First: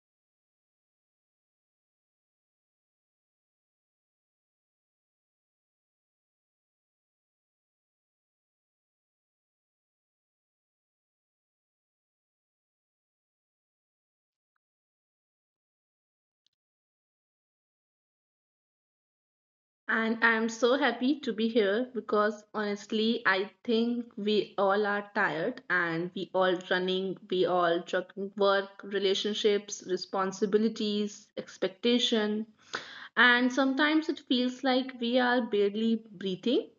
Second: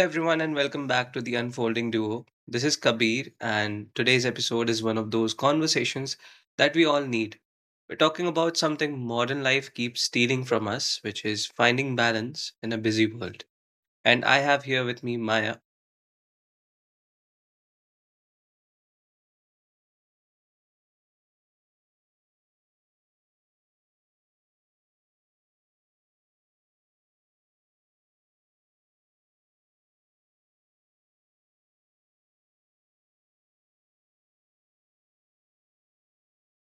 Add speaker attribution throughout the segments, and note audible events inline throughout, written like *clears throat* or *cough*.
Speaker 1: everyone, and welcome back to the Unfolding Duo. This is Kabir, and today's episode is one of those conversations that we all need. We're talking about something modern life keeps stealing from us, which is finding balance in a busy world. And I have here with me Maya.
Speaker 2: And I'm so happy to be here because honestly, I think we all are tired and we all running, we all juggling work, relationships, responsibilities, expectation. And sometimes it feels like we are barely breathing.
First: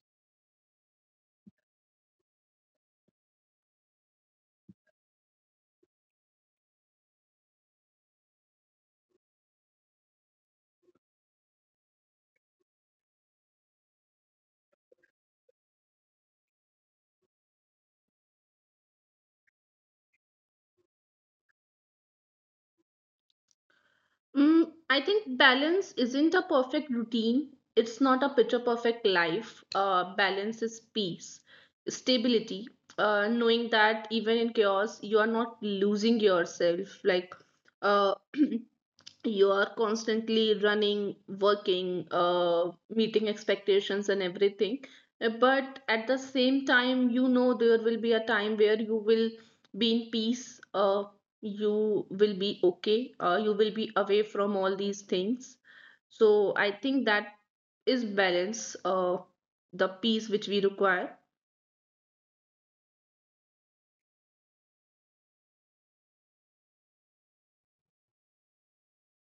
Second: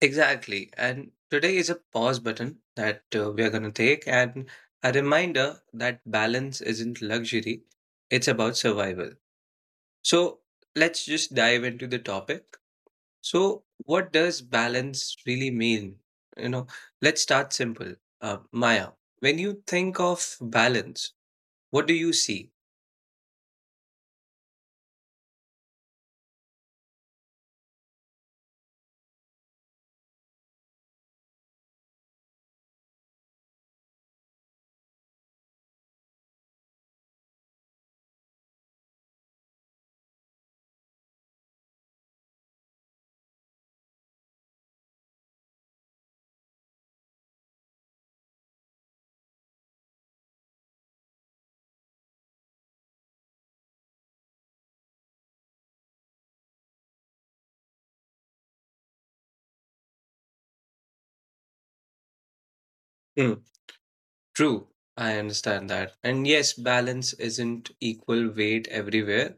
Speaker 1: Exactly. And today is a pause button that we are going to take, and a reminder that balance isn't luxury, it's about survival. So, let's just dive into the topic. So, what does balance really mean? You know, let's start simple. Maya, when you think of balance, what do you see?
Speaker 2: Mm, I think balance isn't a perfect routine. It's not a picture perfect life. Balance is peace, stability, knowing that even in chaos, you are not losing yourself. Like, uh, *clears throat* you are constantly running, working, meeting expectations and everything. But at the same time, you know there will be a time where you will be in peace. You will be okay you will be away from all these things so I think that is balance, the peace which we require.
Speaker 1: Hmm. True, I understand that. And yes, balance isn't equal weight everywhere.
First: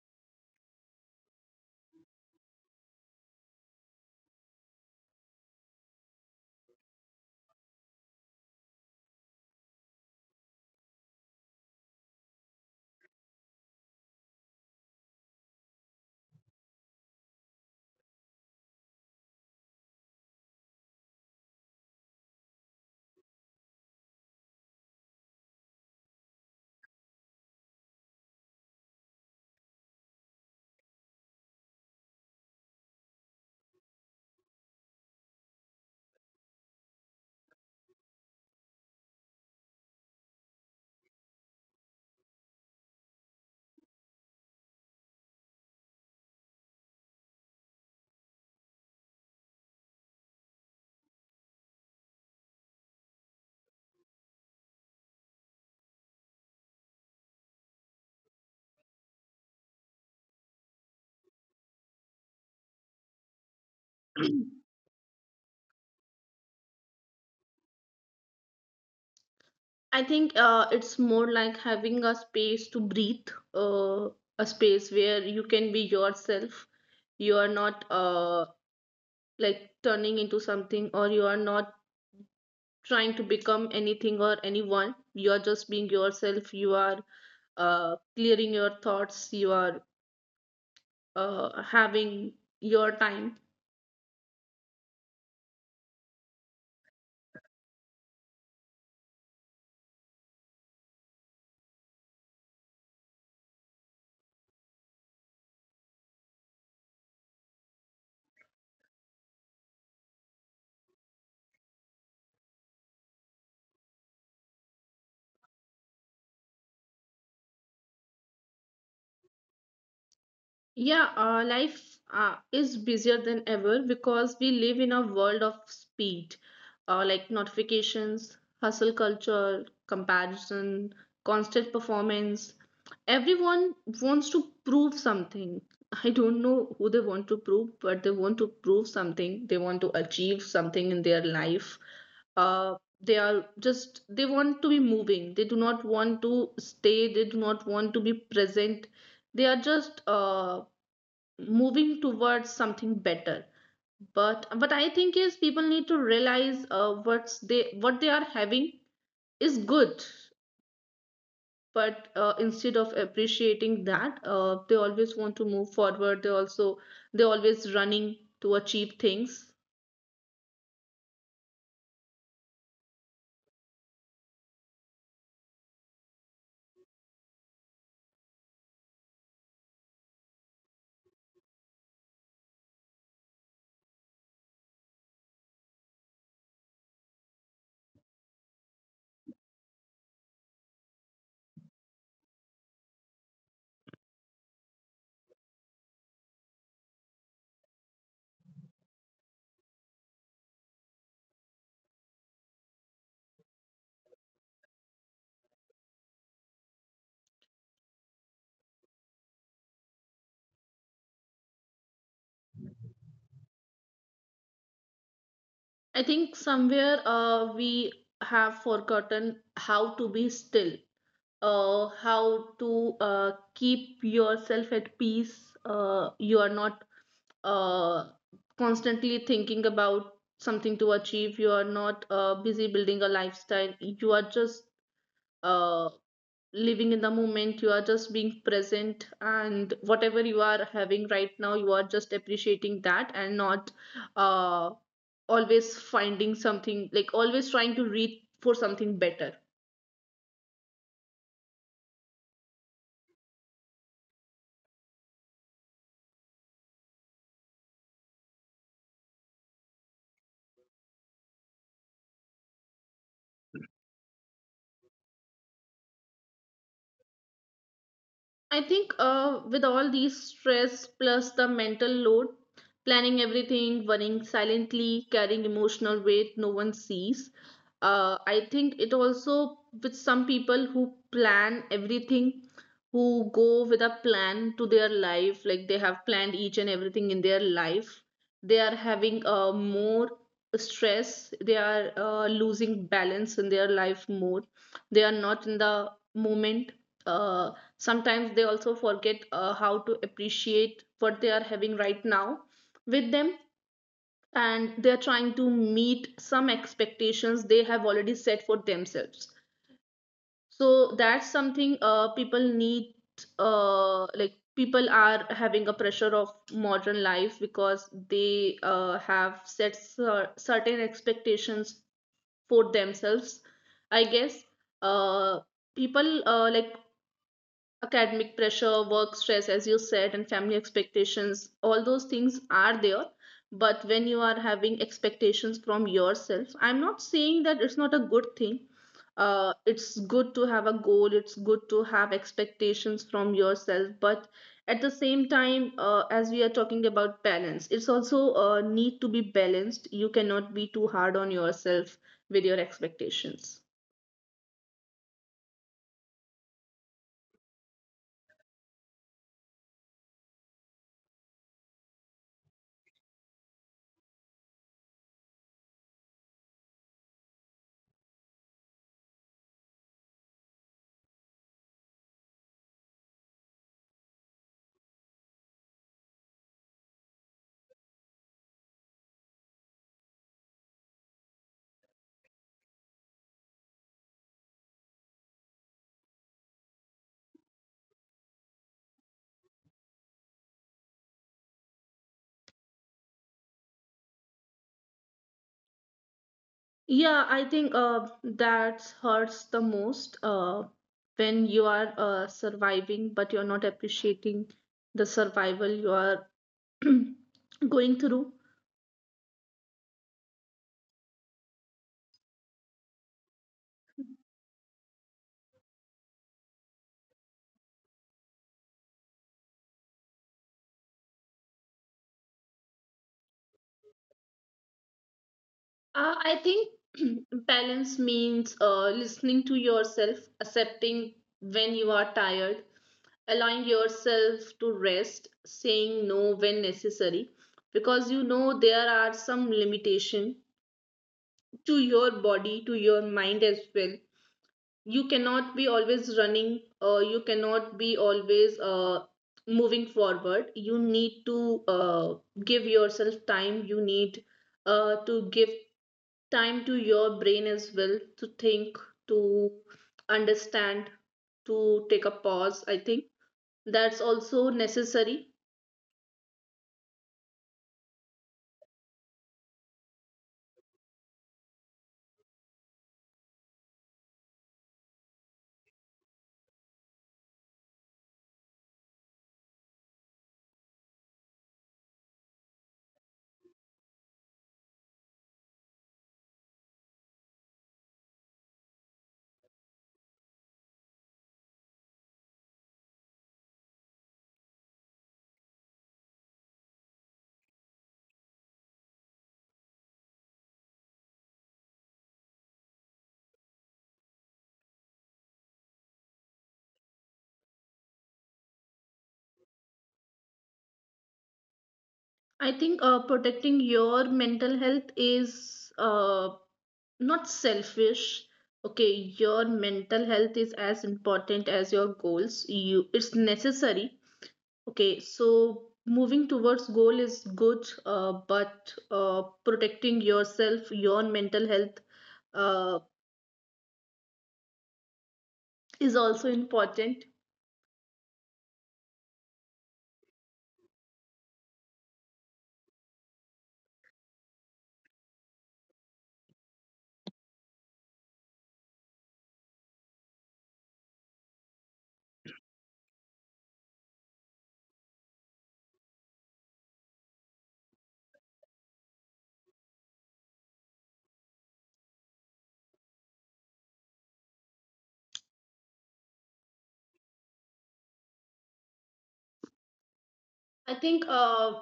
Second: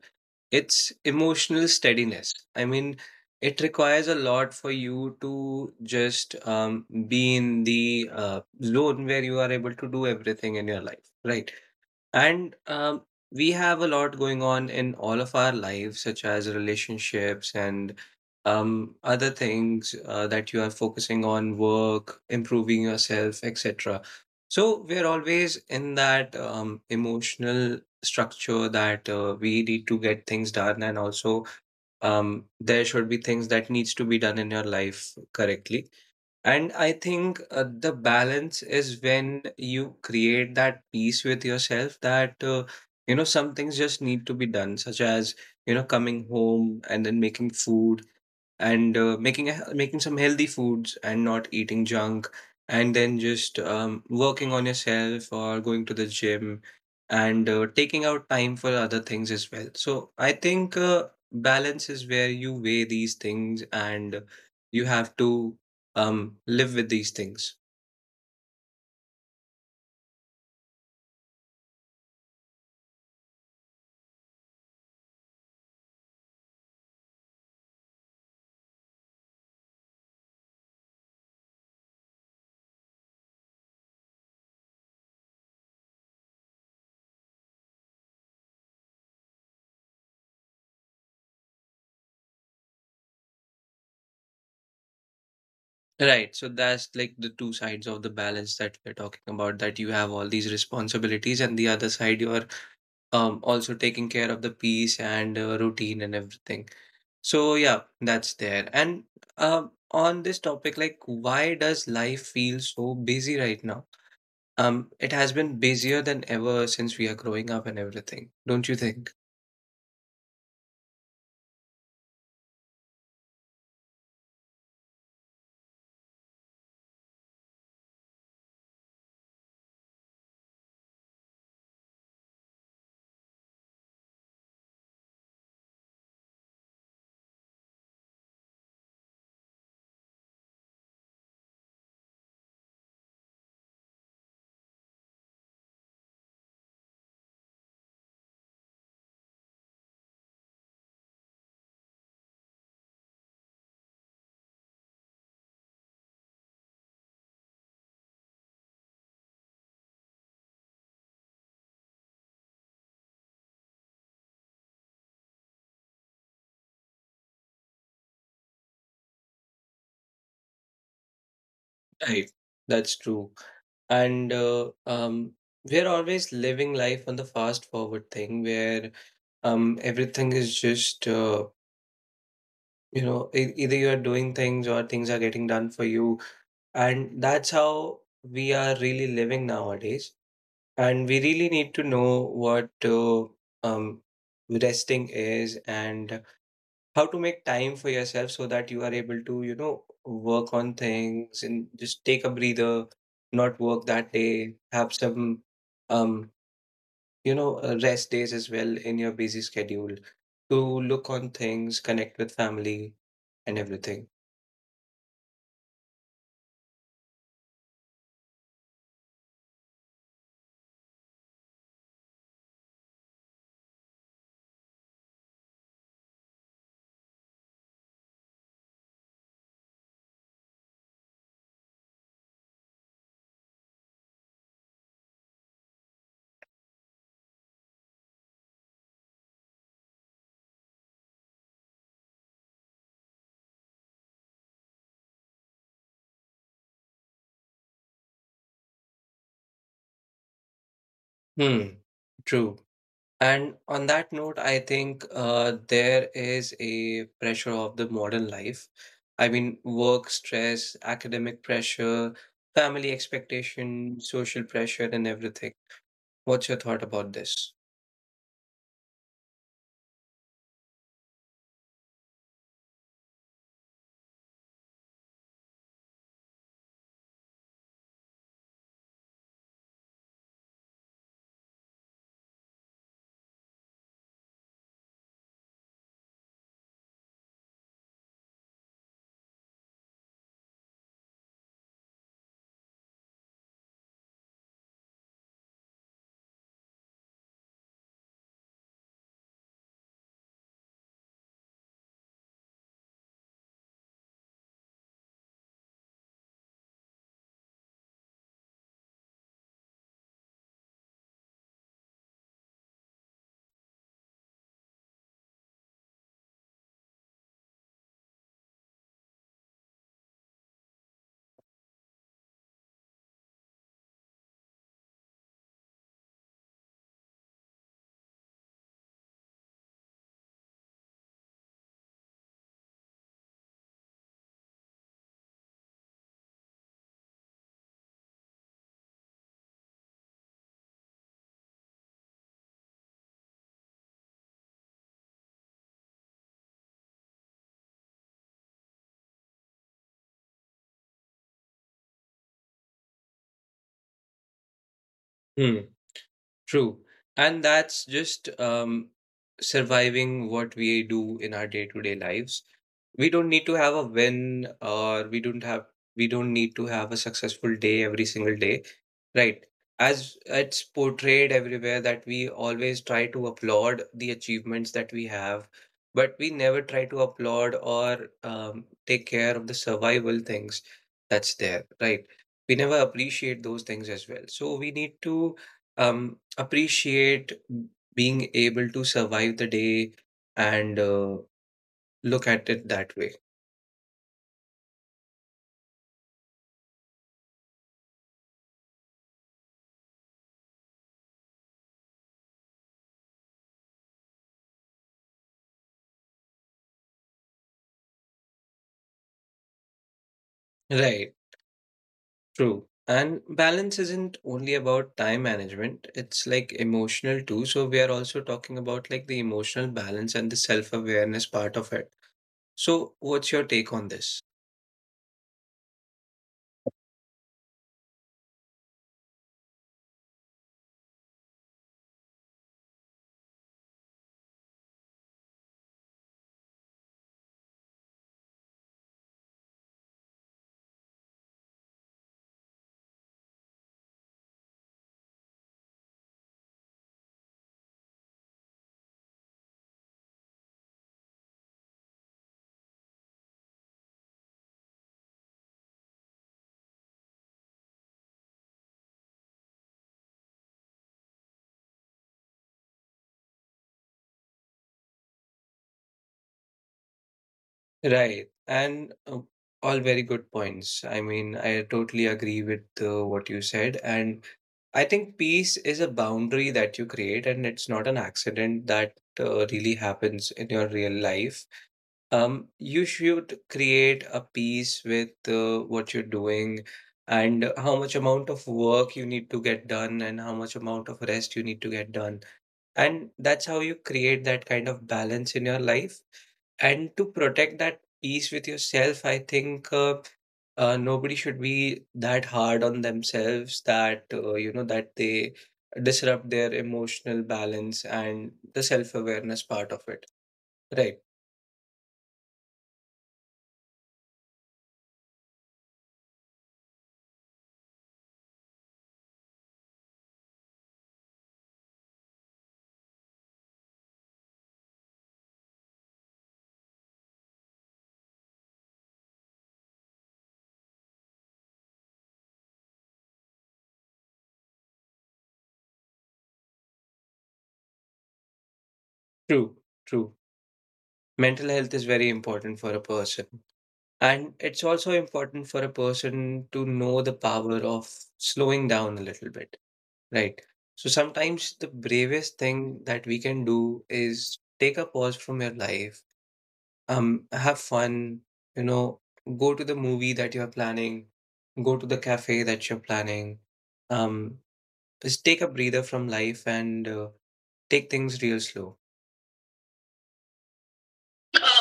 Speaker 1: It's emotional steadiness. I mean, it requires a lot for you to just be in the zone where you are able to do everything in your life, right? And we have a lot going on in all of our lives, such as relationships and other things that you are focusing on, work, improving yourself, etc. So we're always in that emotional structure that we need to get things done, and also there should be things that needs to be done in your life correctly. And I think the balance is when you create that peace with yourself that, you know, some things just need to be done, such as, you know, coming home and then making food and making making some healthy foods and not eating junk, and then just working on yourself or going to the gym and taking out time for other things as well. So I think balance is where you weigh these things and
Speaker 2: *clears throat*
Speaker 1: you have to live with these things.
Speaker 2: I think it's more like having a space to breathe, uh, a space where you can be yourself. You are not like turning into something, or you are not trying to become anything or anyone. You are just being yourself. You are clearing your thoughts. You are having your time.
Speaker 1: Right, so that's like the two sides of the balance that we're talking about, that you have all these responsibilities, and the other side you're also taking care of the peace and routine and everything. So yeah, that's there. And on this topic, like, why does life feel so busy right now? It has been busier than ever since we are growing up and everything, don't you think?
Speaker 2: Yeah, life is busier than ever because we live in a world of speed, like notifications, hustle culture, comparison, constant performance. Everyone wants to prove something. I don't know who they want to prove, but they want to prove something. They want to achieve something in their life, uh, they are just they want to be moving. They do not want to stay. They do not want to be present. They are just moving towards something better. But what I think is people need to realize what they are having is good, but instead of appreciating that, they always want to move forward. They also, they always running to achieve things.
Speaker 1: Right. That's true. And we're always living life on the fast forward thing where everything is just you know, either you are doing things or things are getting done for you. And that's how we are really living nowadays. And we really need to know what um, resting is and how to make time for yourself so that you are able to, you know, work on things and just take a breather, not work that day, have some, um, you know, rest days as well in your busy schedule to look on things, connect with family, and everything.
Speaker 2: I think somewhere we have forgotten how to be still, how to keep yourself at peace. You are not uh, constantly thinking about something to achieve. You are not busy building a lifestyle. You are just uh, living in the moment. You are just being present, and whatever you are having right now you are just appreciating that and not uh always finding something, like always trying to reach for something better.
Speaker 1: Hmm, true. And on that note, I think there is a pressure of the modern life. I mean, work stress, academic pressure, family expectation, social pressure, and everything. What's your thought about this?
Speaker 2: I think with all these stress plus the mental load, planning everything, worrying silently, carrying emotional weight no one sees. I think it also with some people who plan everything, who go with a plan to their life, like they have planned each and everything in their life. They are having more stress. They are losing balance in their life more. They are not in the moment. Uh, Sometimes they also forget how to appreciate what they are having right now with them, and they are trying to meet some expectations they have already set for themselves. So that's something people need, like people are having a pressure of modern life because they have set certain expectations for themselves, I guess. Uh, people uh, like academic pressure, work stress, as you said, and family expectations, all those things are there. But when you are having expectations from yourself, I'm not saying that it's not a good thing. It's good to have a goal, it's good to have expectations from yourself. But at the same time, as we are talking about balance, it's also need to be balanced. You cannot be too hard on yourself with your expectations.
Speaker 1: Hmm, true. And that's just surviving what we do in our day-to-day lives. We don't need to have a win, or we don't need to have a successful day every single day. Right. As it's portrayed everywhere that we always try to applaud the achievements that we have, but we never try to applaud or take care of the survival things that's there, right? We never appreciate those things as well. So we need to appreciate being able to survive the day and look at it that way.
Speaker 2: Yeah, I think that hurts the most when you are surviving, but you're not appreciating the survival you are *clears throat* going through.
Speaker 1: Right. True. And balance isn't only about time management, it's like emotional too. So we are also talking about like the emotional balance and the self-awareness part of it. So what's your take on this?
Speaker 2: I think *clears throat* balance means listening to yourself, accepting when you are tired, allowing yourself to rest, saying no when necessary, because you know there are some limitation to your body, to your mind as well. You cannot be always running. You cannot be always moving forward. You need to give yourself time. You need to give time to your brain as well, to think, to understand, to take a pause. I think that's also necessary.
Speaker 1: Right. And all very good points. I mean, I totally agree with what you said. And I think peace is a boundary that you create, and it's not an accident that really happens in your real life. You should create a piece with what you're doing and how much amount of work you need to get done and how much amount of rest you need to get done. And that's how you create that kind of balance in your life. And to protect that peace with yourself, I think nobody should be that hard on themselves that you know that they disrupt their emotional balance and the self-awareness part of it. Right.
Speaker 2: I think protecting your mental health is not selfish. Okay, your mental health is as important as your goals. You, it's necessary. Okay, so moving towards goal is good, but protecting yourself, your mental health, uh, is also important.
Speaker 1: True. True. Mental health is very important for a person. And it's also important for a person to know the power of slowing down a little bit, right? So sometimes the bravest thing that we can do is take a pause from your life, have fun, you know, go to the movie that you're planning, go to the cafe that you're planning. Um, just take a breather from life and take things real slow.
Speaker 2: I think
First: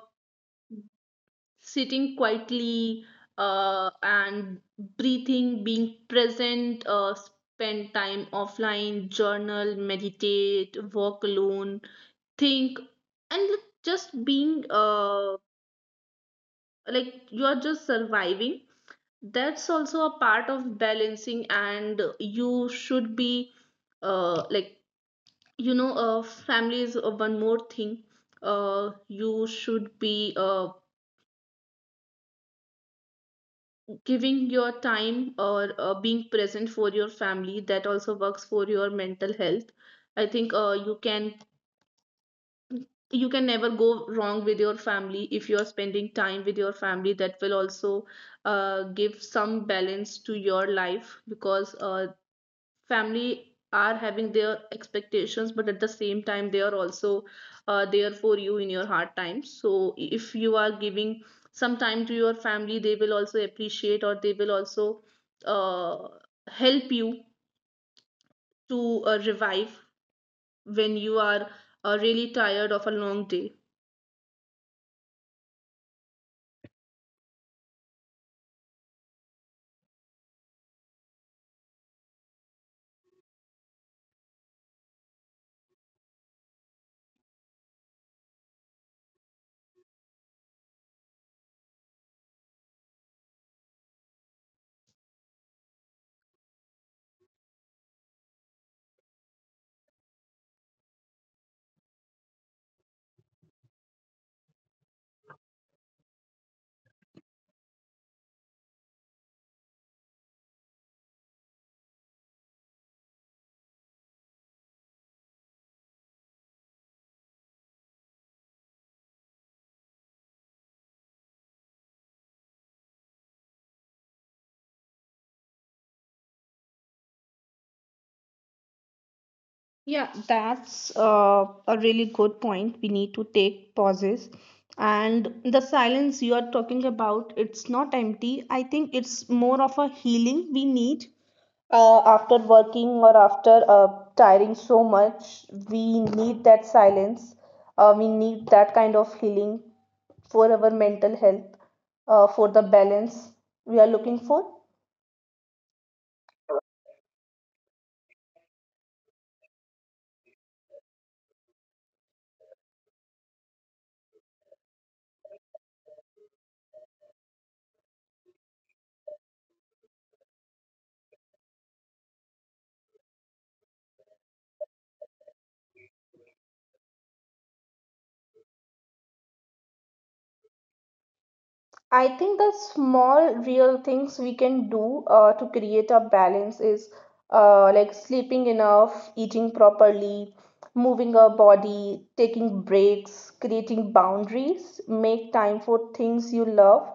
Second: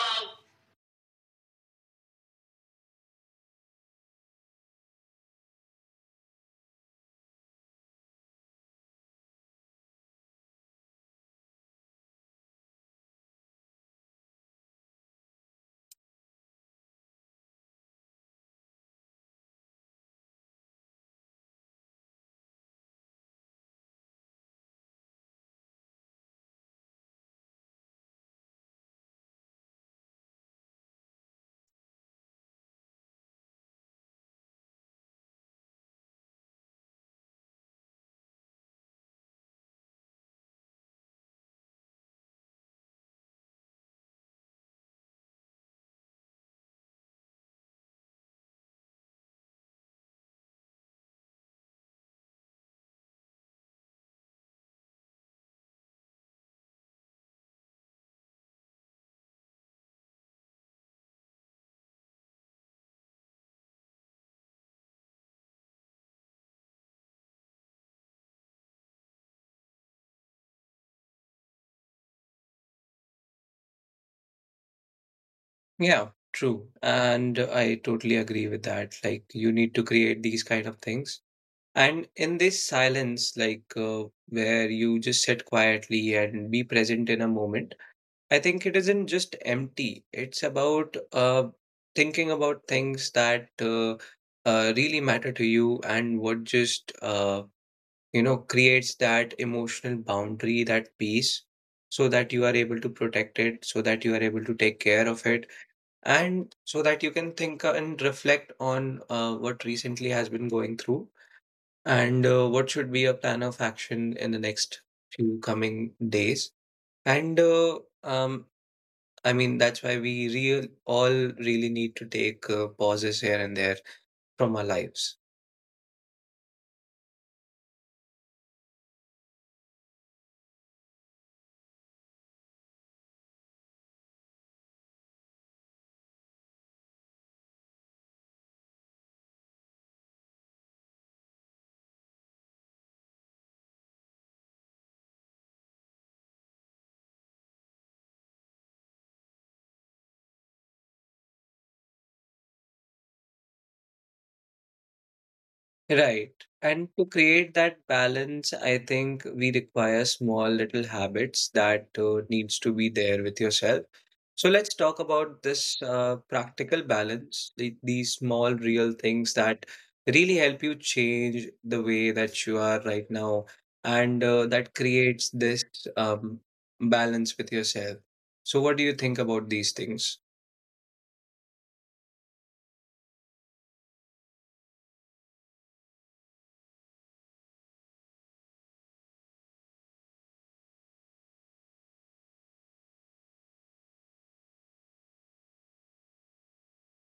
Speaker 2: sitting quietly and breathing, being present, spend time offline, journal, meditate, walk alone, think, and like just being, like you are just surviving, that's also a part of balancing. And you should be, like, you know, family is one more thing. You should be giving your time, or being present for your family. That also works for your mental health. I think you can, you can never go wrong with your family. If you are spending time with your family, that will also give some balance to your life, because family are having their expectations, but at the same time they are also there for you in your hard times. So if you are giving some time to your family, they will also appreciate, or they will also uh, help you to revive when you are really tired of a long day.
Speaker 1: Yeah, true. And I totally agree with that. Like, you need to create these kind of things. And in this silence, like, where you just sit quietly and be present in a moment, I think it isn't just empty. It's about thinking about things that really matter to you and what just, you know, creates that emotional boundary, that peace, so that you are able to protect it, so that you are able to take care of it and so that you can think and reflect on what recently has been going through and what should be a plan of action in the next few coming days and um, I mean that's why we really need to take pauses here and there from our lives.
Speaker 2: Yeah, that's a really good point. We need to take pauses. And the silence you are talking about, it's not empty. I think it's more of a healing we need. After working or after tiring so much, we need that silence. We need that kind of healing for our mental health, for the balance we are looking for.
Speaker 1: Right. And to create that balance I think we require small little habits that needs to be there with yourself. So let's talk about this practical balance, these small, real things that really help you change the way that you are right now, and that creates this um, balance with yourself. So, what do you think about these things?
Speaker 2: I think the small real things we can do to create a balance is like sleeping enough, eating properly, moving our body, taking breaks, creating boundaries, make time for things you love,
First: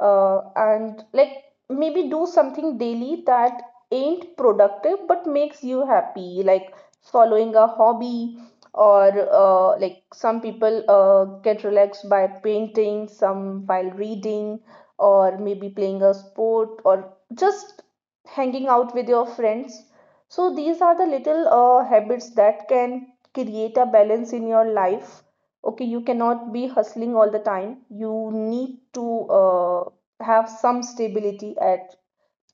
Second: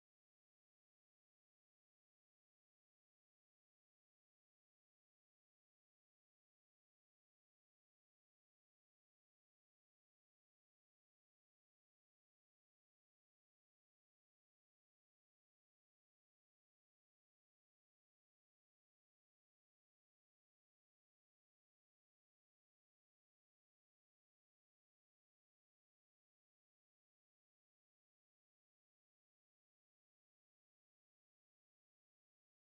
Speaker 2: and like maybe do something daily that ain't productive but makes you happy, like following a hobby, or like some people get relaxed by painting, some while reading, or maybe playing a sport, or just hanging out with your friends. So these are the little habits that can create a balance in your life. Okay, you cannot be hustling all the time. You need to have some stability at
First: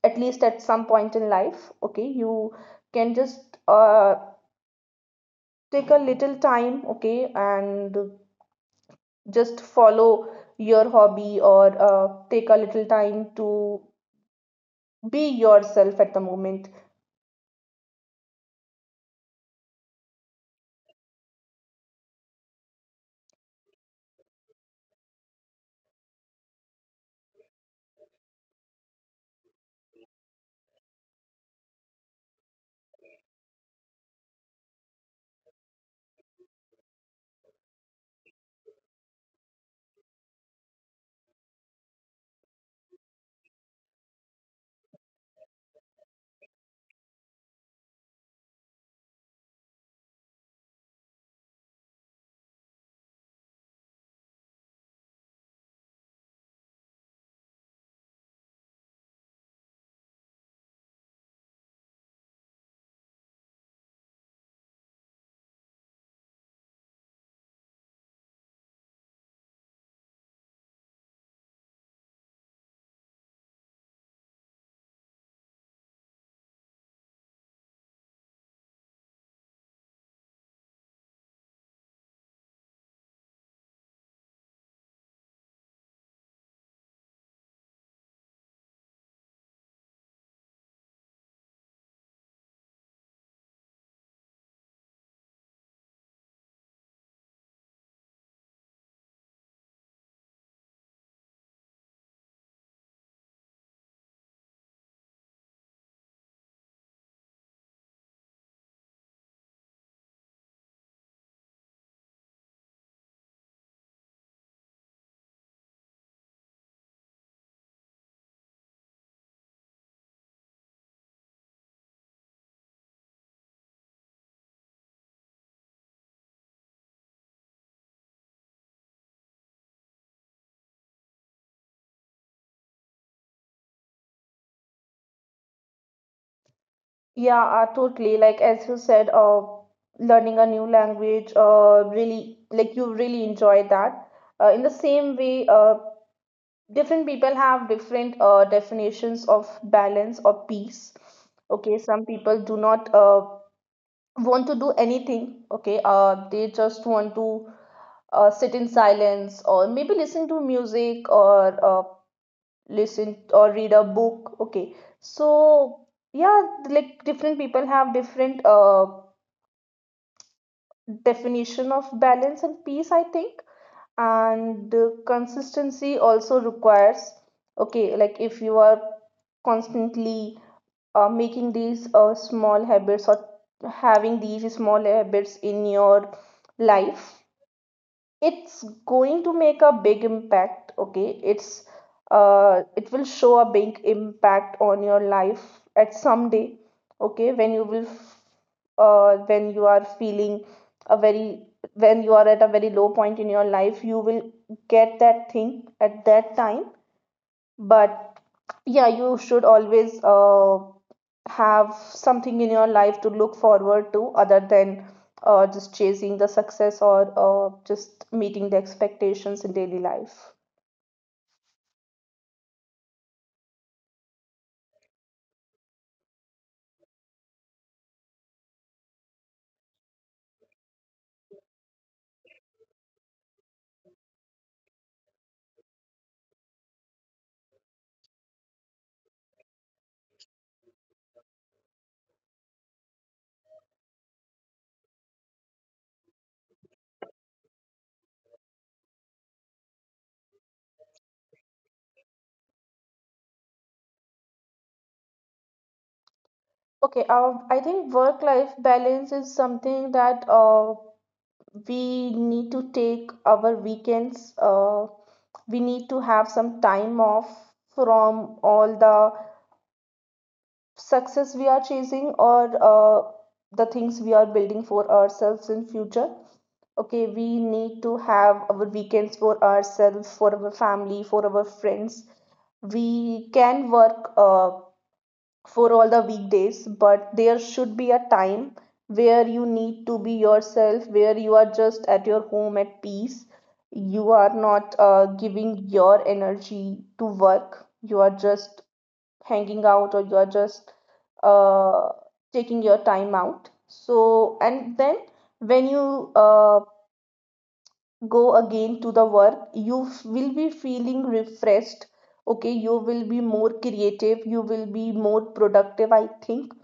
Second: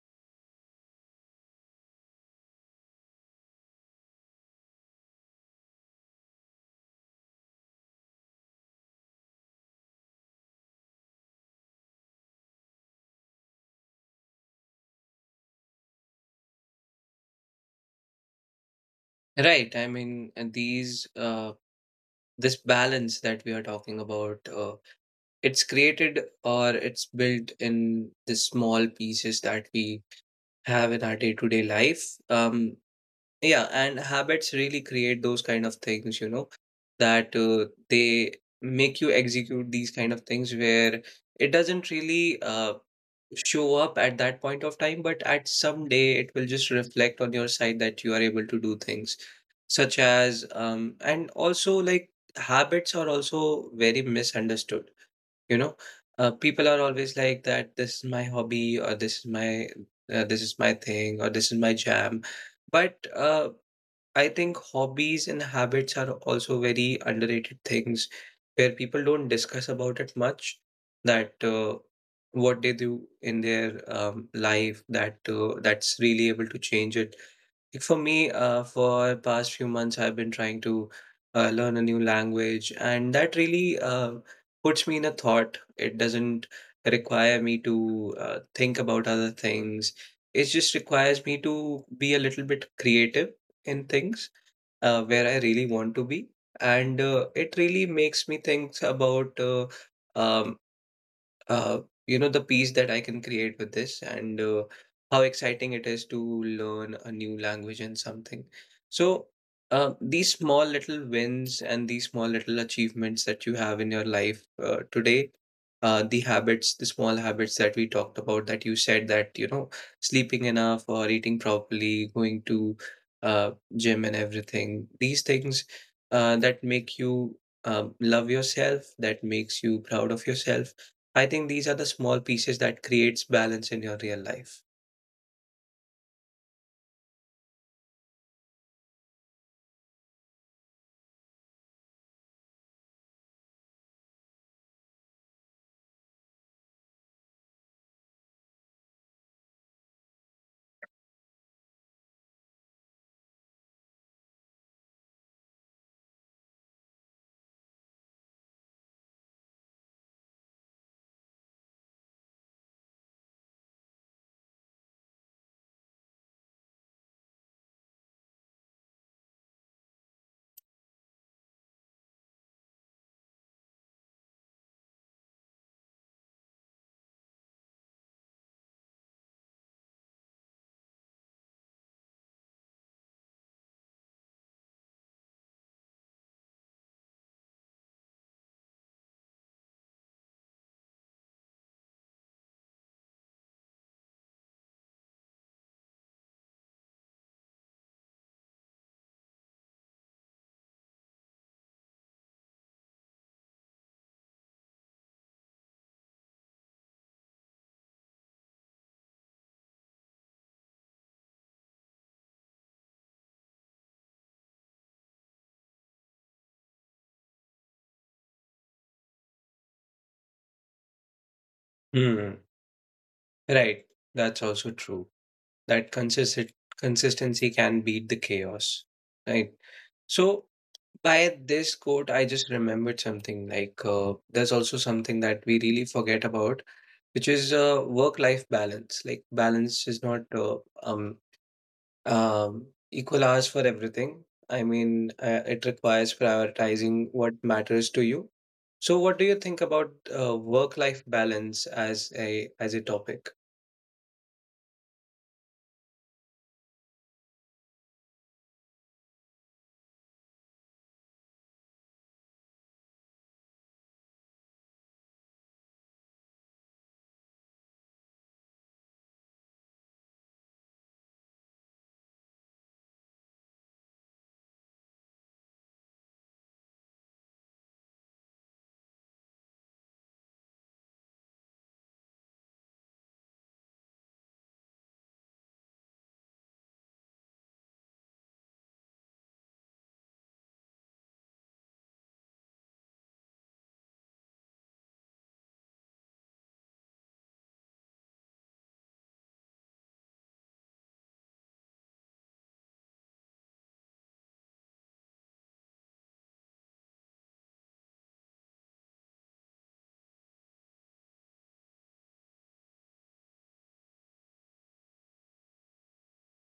Speaker 2: least at some point in life. Okay, you can just take a little time, okay, and just follow your hobby, or take a little time to be yourself at the moment.
Speaker 1: Right. I mean, and these this balance that we are talking about, it's created or it's built in the small pieces that we have in our day-to-day life. Yeah, and habits really create those kind of things, you know, that they make you execute these kind of things where it doesn't really show up at that point of time, but at some day it will just reflect on your side that you are able to do things, such as, and also like habits are also very misunderstood, you know. People are always like that, this is my hobby, or this is my thing, or this is my jam. But I think hobbies and habits are also very underrated things where people don't discuss about it much, that what they do in their life that that's really able to change it. Like for me, for past few months, I've been trying to learn a new language, and that really puts me in a thought. It doesn't require me to think about other things. It just requires me to be a little bit creative in things where I really want to be. And it really makes me think about um, uh, you know, the peace that I can create with this and how exciting it is to learn a new language and something. So, these small little wins and these small little achievements that you have in your life today, the habits, the small habits that we talked about, that you said that, you know, sleeping enough or eating properly, going to uh, gym and everything, these things that make you love yourself, that makes you proud of yourself. I think these are the small pieces that creates balance in your real life.
Speaker 2: Yeah, totally, like as you said, learning a new language, really, like you really enjoy that. In the same way, different people have different definitions of balance or peace. Okay, some people do not want to do anything. Okay, they just want to sit in silence, or maybe listen to music, or listen or read a book. Okay, so yeah, like different people have different definition of balance and peace, I think. And consistency also requires. Okay, like if you are constantly making these small habits, or having these small habits in your life, it's going to make a big impact. Okay, it's, it will show a big impact on your life at some day. Okay, when you will when you are feeling a very, when you are at a very low point in your life, you will get that thing at that time. But yeah, you should always have something in your life to look forward to, other than just chasing the success, or just meeting the expectations in daily life.
Speaker 1: Hmm. Right. That's also true. That consistent consistency can beat the chaos. Right. So by this quote, I just remembered something like there's also something that we really forget about, which is work-life balance. Like balance is not um um, equal hours for everything. I mean, it requires prioritizing what matters to you. So, what do you think about work-life balance as a topic?
Speaker 2: Okay, I think work-life balance is something that we need to take our weekends. We need to have some time off from all the success we are chasing, or the things we are building for ourselves in future. Okay, we need to have our weekends for ourselves, for our family, for our friends. We can work for all the weekdays, but there should be a time where you need to be yourself, where you are just at your home at peace. You are not giving your energy to work. You are just hanging out, or you are just uh, taking your time out. So and then when you go again to the work, you will be feeling refreshed. Okay, you will be more creative, you will be more productive, I think,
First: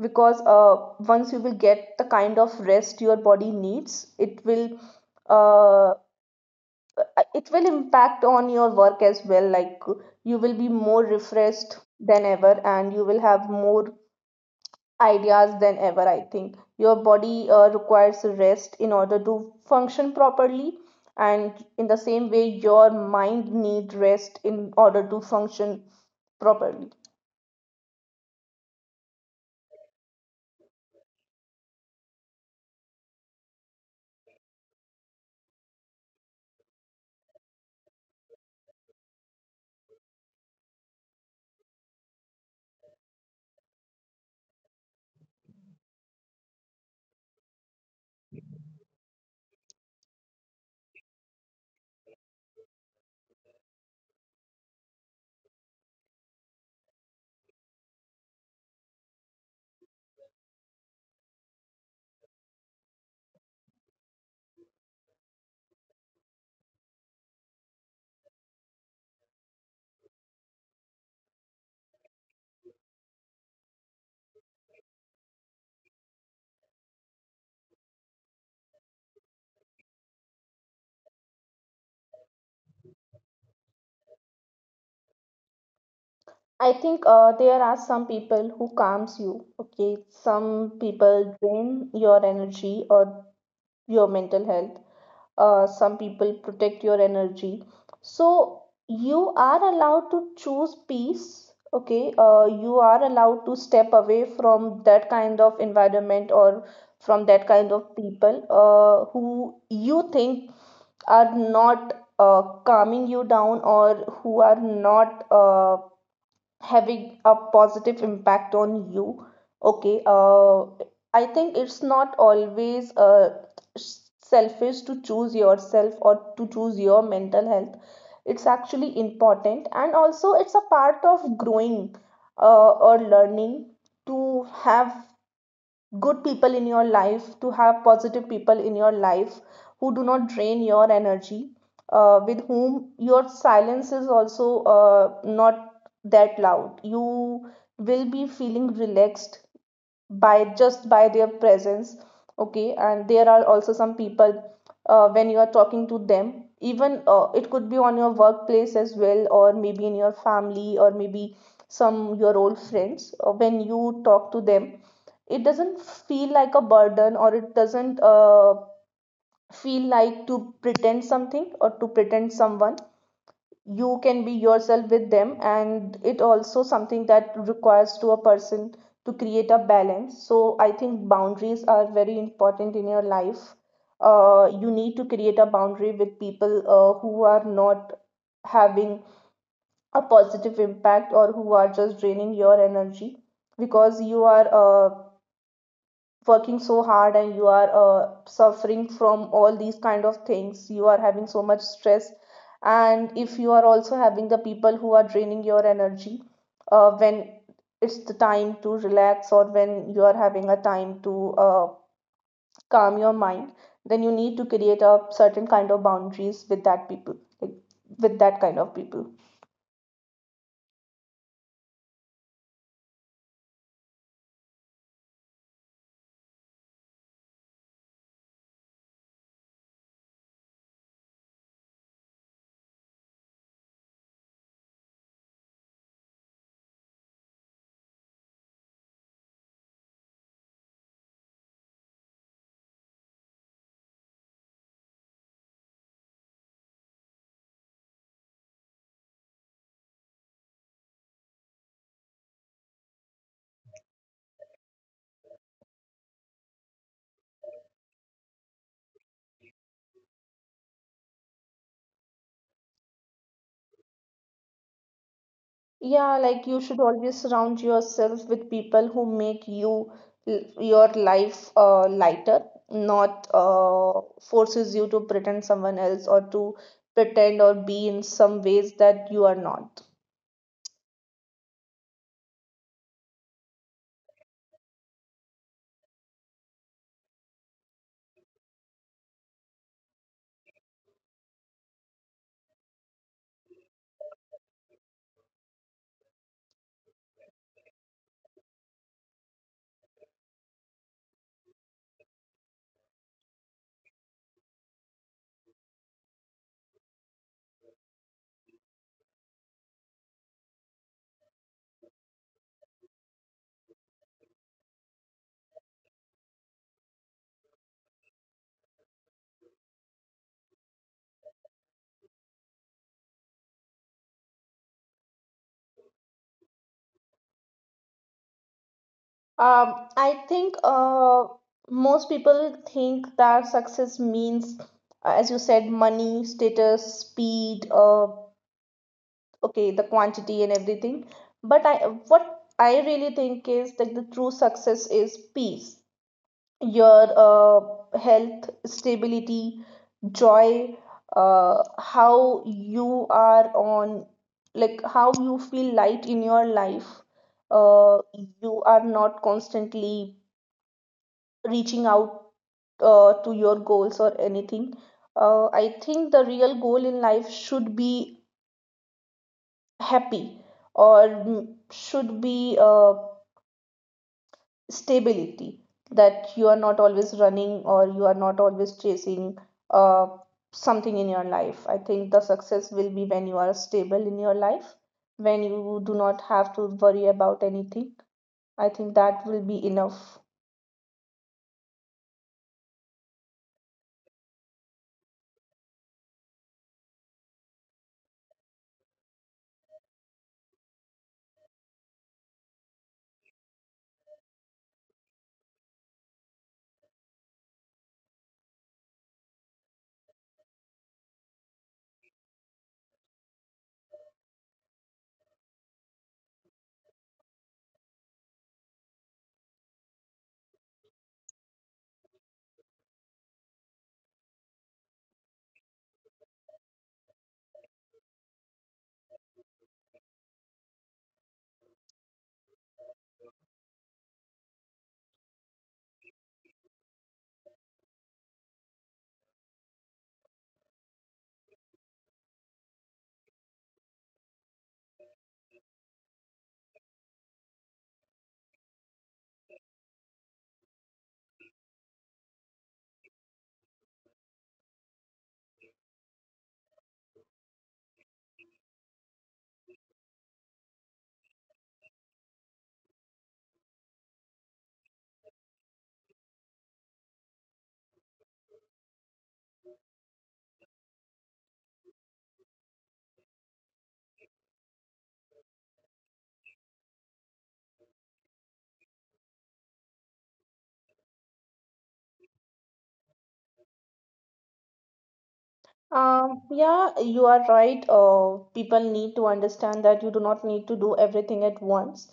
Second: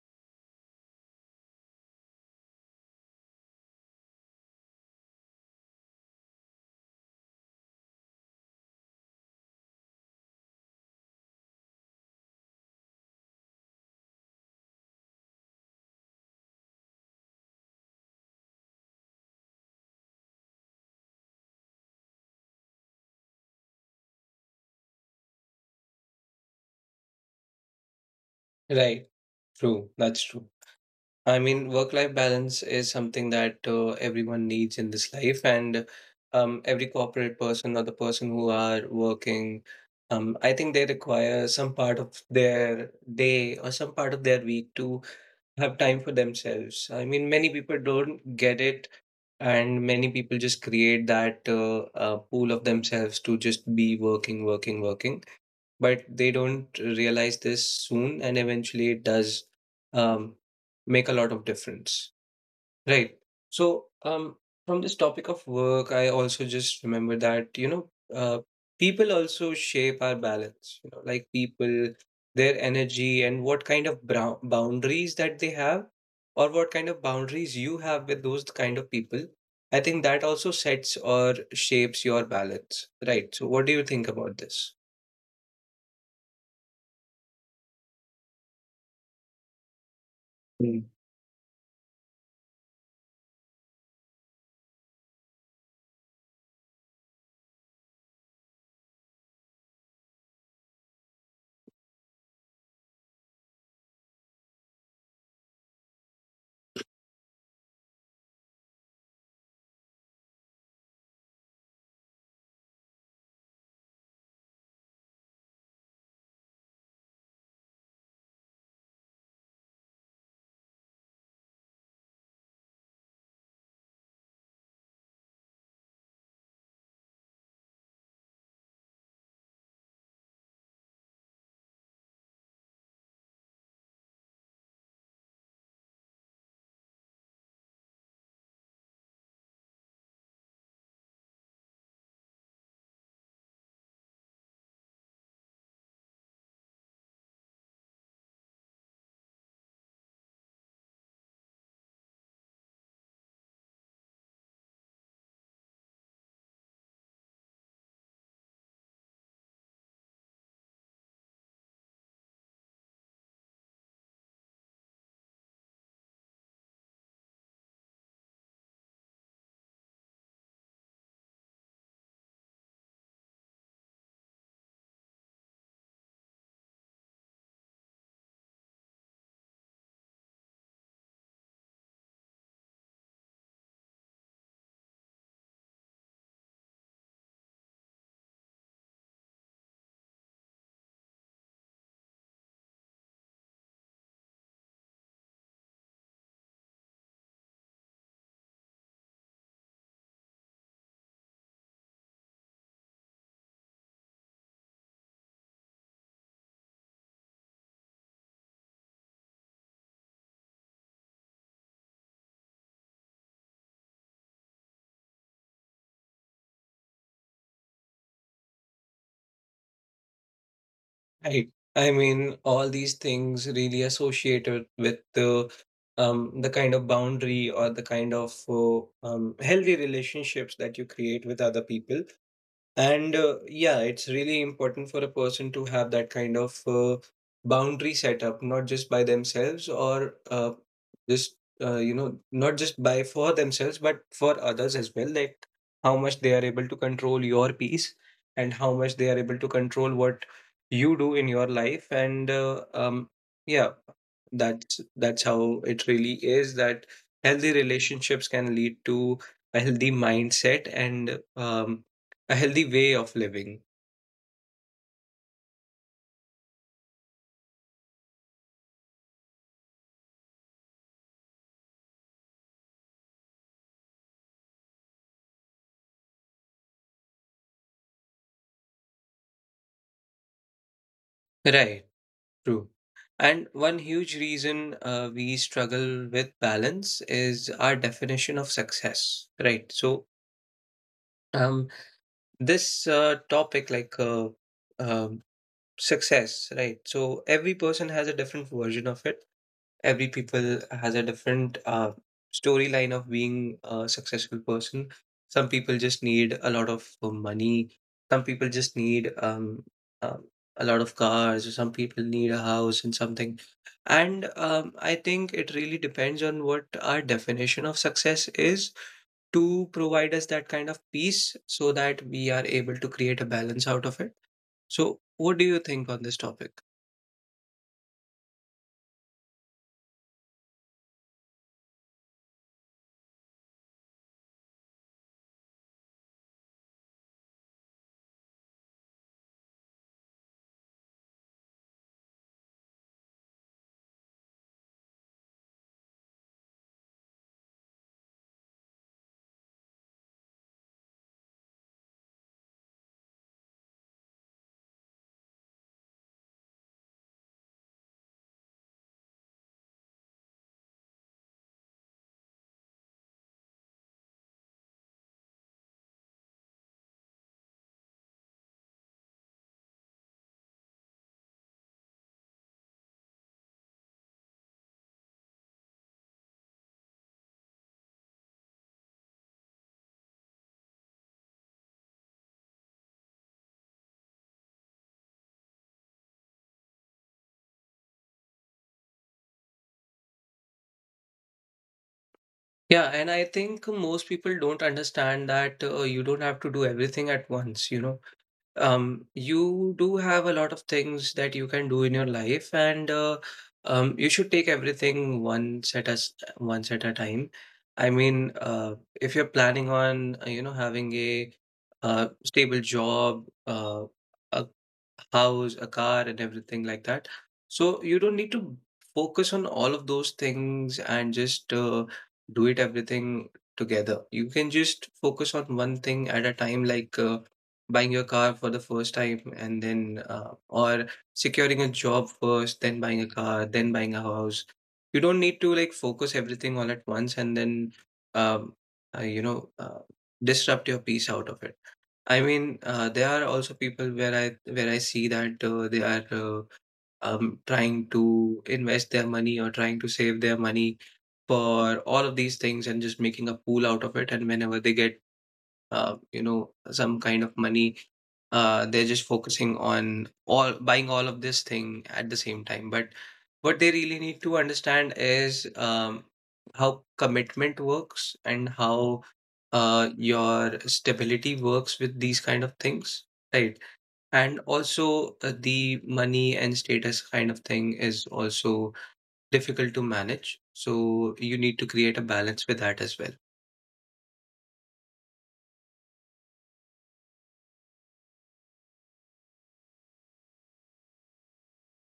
Speaker 2: because once you will get the kind of rest your body needs, uh, it will impact on your work as well. Like, you will be more refreshed than ever, and you will have more ideas than ever. I think your body requires rest in order to function properly, and in the same way your mind needs rest in order to function properly.
Speaker 1: Right, true. That's true. I mean, work-life balance is something that everyone needs in this life, and every corporate person or the person who are working, I think they require some part of their day or some part of their week to have time for themselves. I mean, many people don't get it, and many people just create that pool of themselves to just be working, working, working. But they don't realize this soon, and eventually it does um, make a lot of difference. Right. So, from this topic of work, I also just remember that, uh, people also shape our balance, you know, like people, their energy and what kind of boundaries that they have, or what kind of boundaries you have with those kind of people. I think that also sets or shapes your balance, right? So, what do you think about this?
Speaker 2: I think there are some people who calms you. Okay, some people drain your energy or your mental health. Uh, some people protect your energy. So you are allowed to choose peace. Okay, you are allowed to step away from that kind of environment or from that kind of people who you think are not calming you down, or who are not having a positive impact on you. Okay, I think it's not always selfish to choose yourself or to choose your mental health. It's actually important, and also it's a part of growing or learning to have good people in your life, to have positive people in your life who do not drain your energy, with whom your silence is also not that loud. You will be feeling relaxed by just by their presence. Okay, and there are also some people when you are talking to them. Even it could be on your workplace as well, or maybe in your family, or maybe some your old friends. When you talk to them, it doesn't feel like a burden, or it doesn't feel like to pretend something or to pretend someone. You can be yourself with them, and it also something that requires to a person to create a balance. So I think boundaries are very important in your life. Uh, you need to create a boundary with people who are not having a positive impact, or who are just draining your energy, because you are working so hard, and you are suffering from all these kind of things. You are having so much stress, and if you are also having the people who are draining your energy when it's the time to relax, or when you are having a time to calm your mind, then you need to create a certain kind of boundaries with that people, like, with that kind of people.
Speaker 1: Right. I mean, all these things really associated with the kind of boundary or the kind of healthy relationships that you create with other people. And yeah, it's really important for a person to have that kind of boundary set up, not just by themselves or just, not just by for themselves, but for others as well. Like how much they are able to control your peace and how much they are able to control what you do in your life. And yeah, that's how it really is that healthy relationships can lead to a healthy mindset and a healthy way of living.
Speaker 2: Yeah, like you should always surround yourself with people who make you your life lighter, not forces you to pretend someone else or to pretend or be in some ways that you are not.
Speaker 1: Right, true. And one huge reason we struggle with balance is our definition of success. Right. So, um, this topic, like um, success, right? So, every person has a different version of it. Every people has a different storyline of being a successful person. Some people just need a lot of money. Some people just need um a lot of cars, or some people need a house and something. And I think it really depends on what our definition of success is, to provide us that kind of peace so that we are able to create a balance out of it. So what do you think on this topic?
Speaker 2: I think most people think that success means, as you said, money, status, speed, okay, the quantity and everything. But I, what I really think is that the true success is peace, your health, stability, joy, how you are on, like how you feel light in your life. Uh, you are not constantly reaching out to your goals or anything. I think the real goal in life should be happy, or mm, should be stability, that you are not always running, or you are not always chasing uh, something in your life. I think the success will be when you are stable in your life, when you do not have to worry about anything. I think that will be enough.
Speaker 1: Yeah, and I think most people don't understand that you don't have to do everything at once, you know. You do have a lot of things that you can do in your life, and you should take everything one set at a time. I mean, if you're planning on having a stable job, a house, a car, and everything like that, so you don't need to focus on all of those things and just do it everything together. You can just focus on one thing at a time, like. Buying your car for the first time, and then or securing a job, first then buying a car, then buying a house. You don't need to like focus everything all at once and then um, uh, you know uh, disrupt your peace out of it. I mean, there are also people where I see that they are trying to invest their money or trying to save their money for all of these things and just making a pool out of it, and whenever they get some kind of money, they're just focusing on all buying all of this thing at the same time. But what they really need to understand is how commitment works, and how your stability works with these kind of things, right? And also the money and status kind of thing is also difficult to manage, so you need to create a balance with that as well.
Speaker 2: Yeah, you are right. People need to understand that you do not need to do everything at once,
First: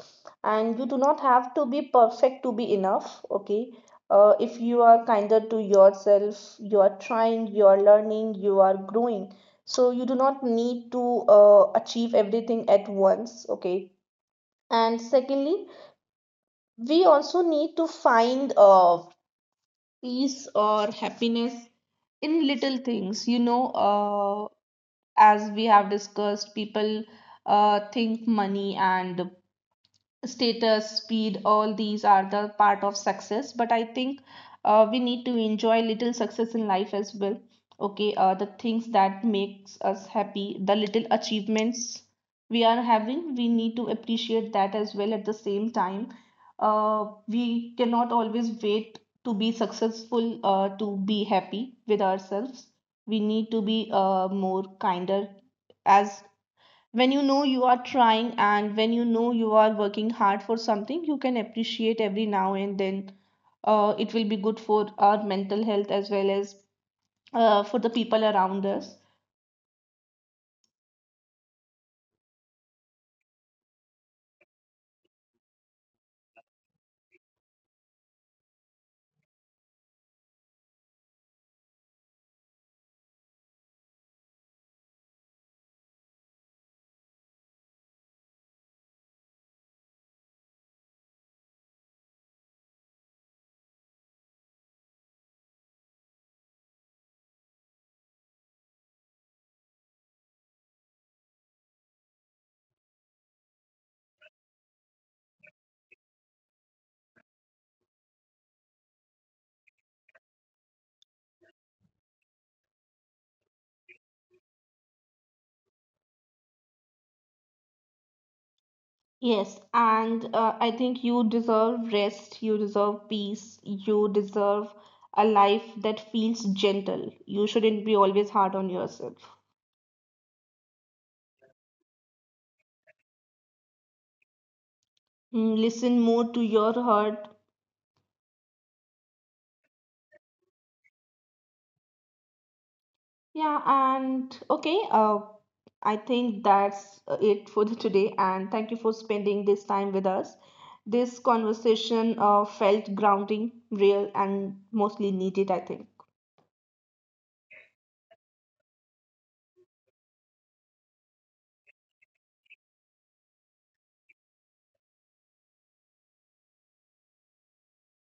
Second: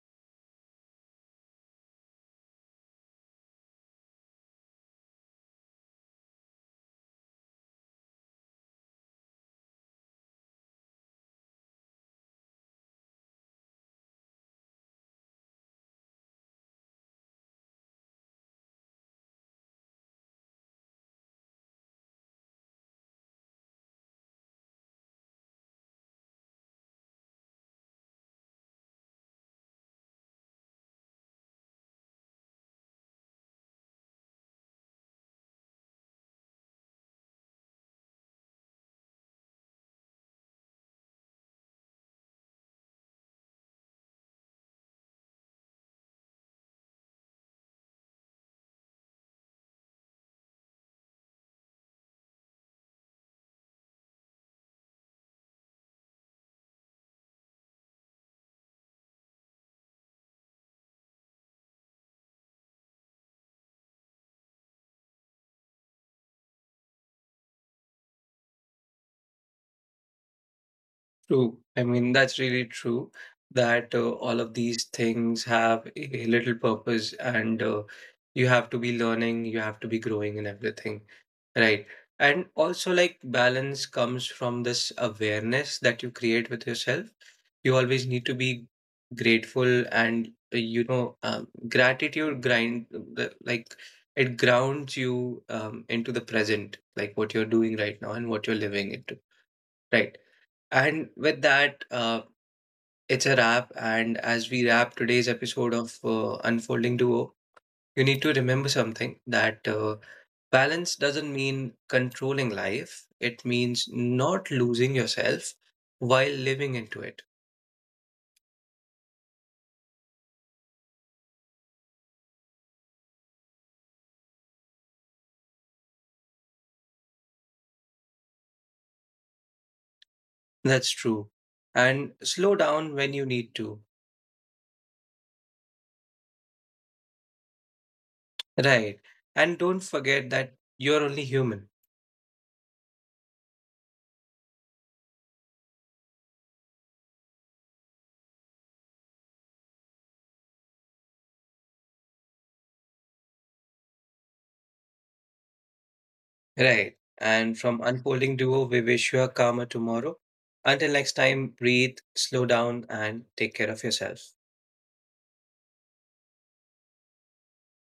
Speaker 2: and you do not have to be perfect to be enough. Okay. If you are kinder to yourself, you are trying, you are learning, you are growing. So you do not need to achieve everything at once. Okay. And secondly, we also need to find peace or happiness in little things. You know, as we have discussed, people think money and status, speed, all these are the part of success. But I think we need to enjoy little success in life as well. Okay, the things that makes us happy, the little achievements we are having, we need to appreciate that as well at the same time. We cannot always wait to be successful to be happy with ourselves. We need to be more kinder as when you know you are trying, and when you know you are working hard for something, you can appreciate every now and then. It will be good for our mental health as well as for the people around us.
Speaker 1: True. I mean, that's really true that all of these things have a little purpose, and you have to be learning, you have to be growing and everything, right? And also, like, balance comes from this awareness that you create with yourself. You always need to be grateful, and, gratitude grind, like, it grounds you into the present, like what you're doing right now and what you're living into, right? And with that, it's a wrap. And as we wrap today's episode of Unfolding Duo, you need to remember something, that balance doesn't mean controlling life, it means not losing yourself while living into it.
Speaker 2: Yes, and I think you deserve rest, you deserve peace, you deserve a life that feels gentle. You shouldn't be always hard on yourself.
Speaker 1: That's true. And slow down when you need to.
Speaker 2: Mm, listen more to your heart.
Speaker 1: Right. And don't forget that you're only human.
Speaker 2: Yeah, and I think that's it for the today. And thank you for spending this time with us. This conversation felt grounding, real, and mostly needed, I think.
Speaker 1: Right. And from Unfolding Duo, we wish you a calmer tomorrow. Until next time, breathe, slow down, and take care of yourself.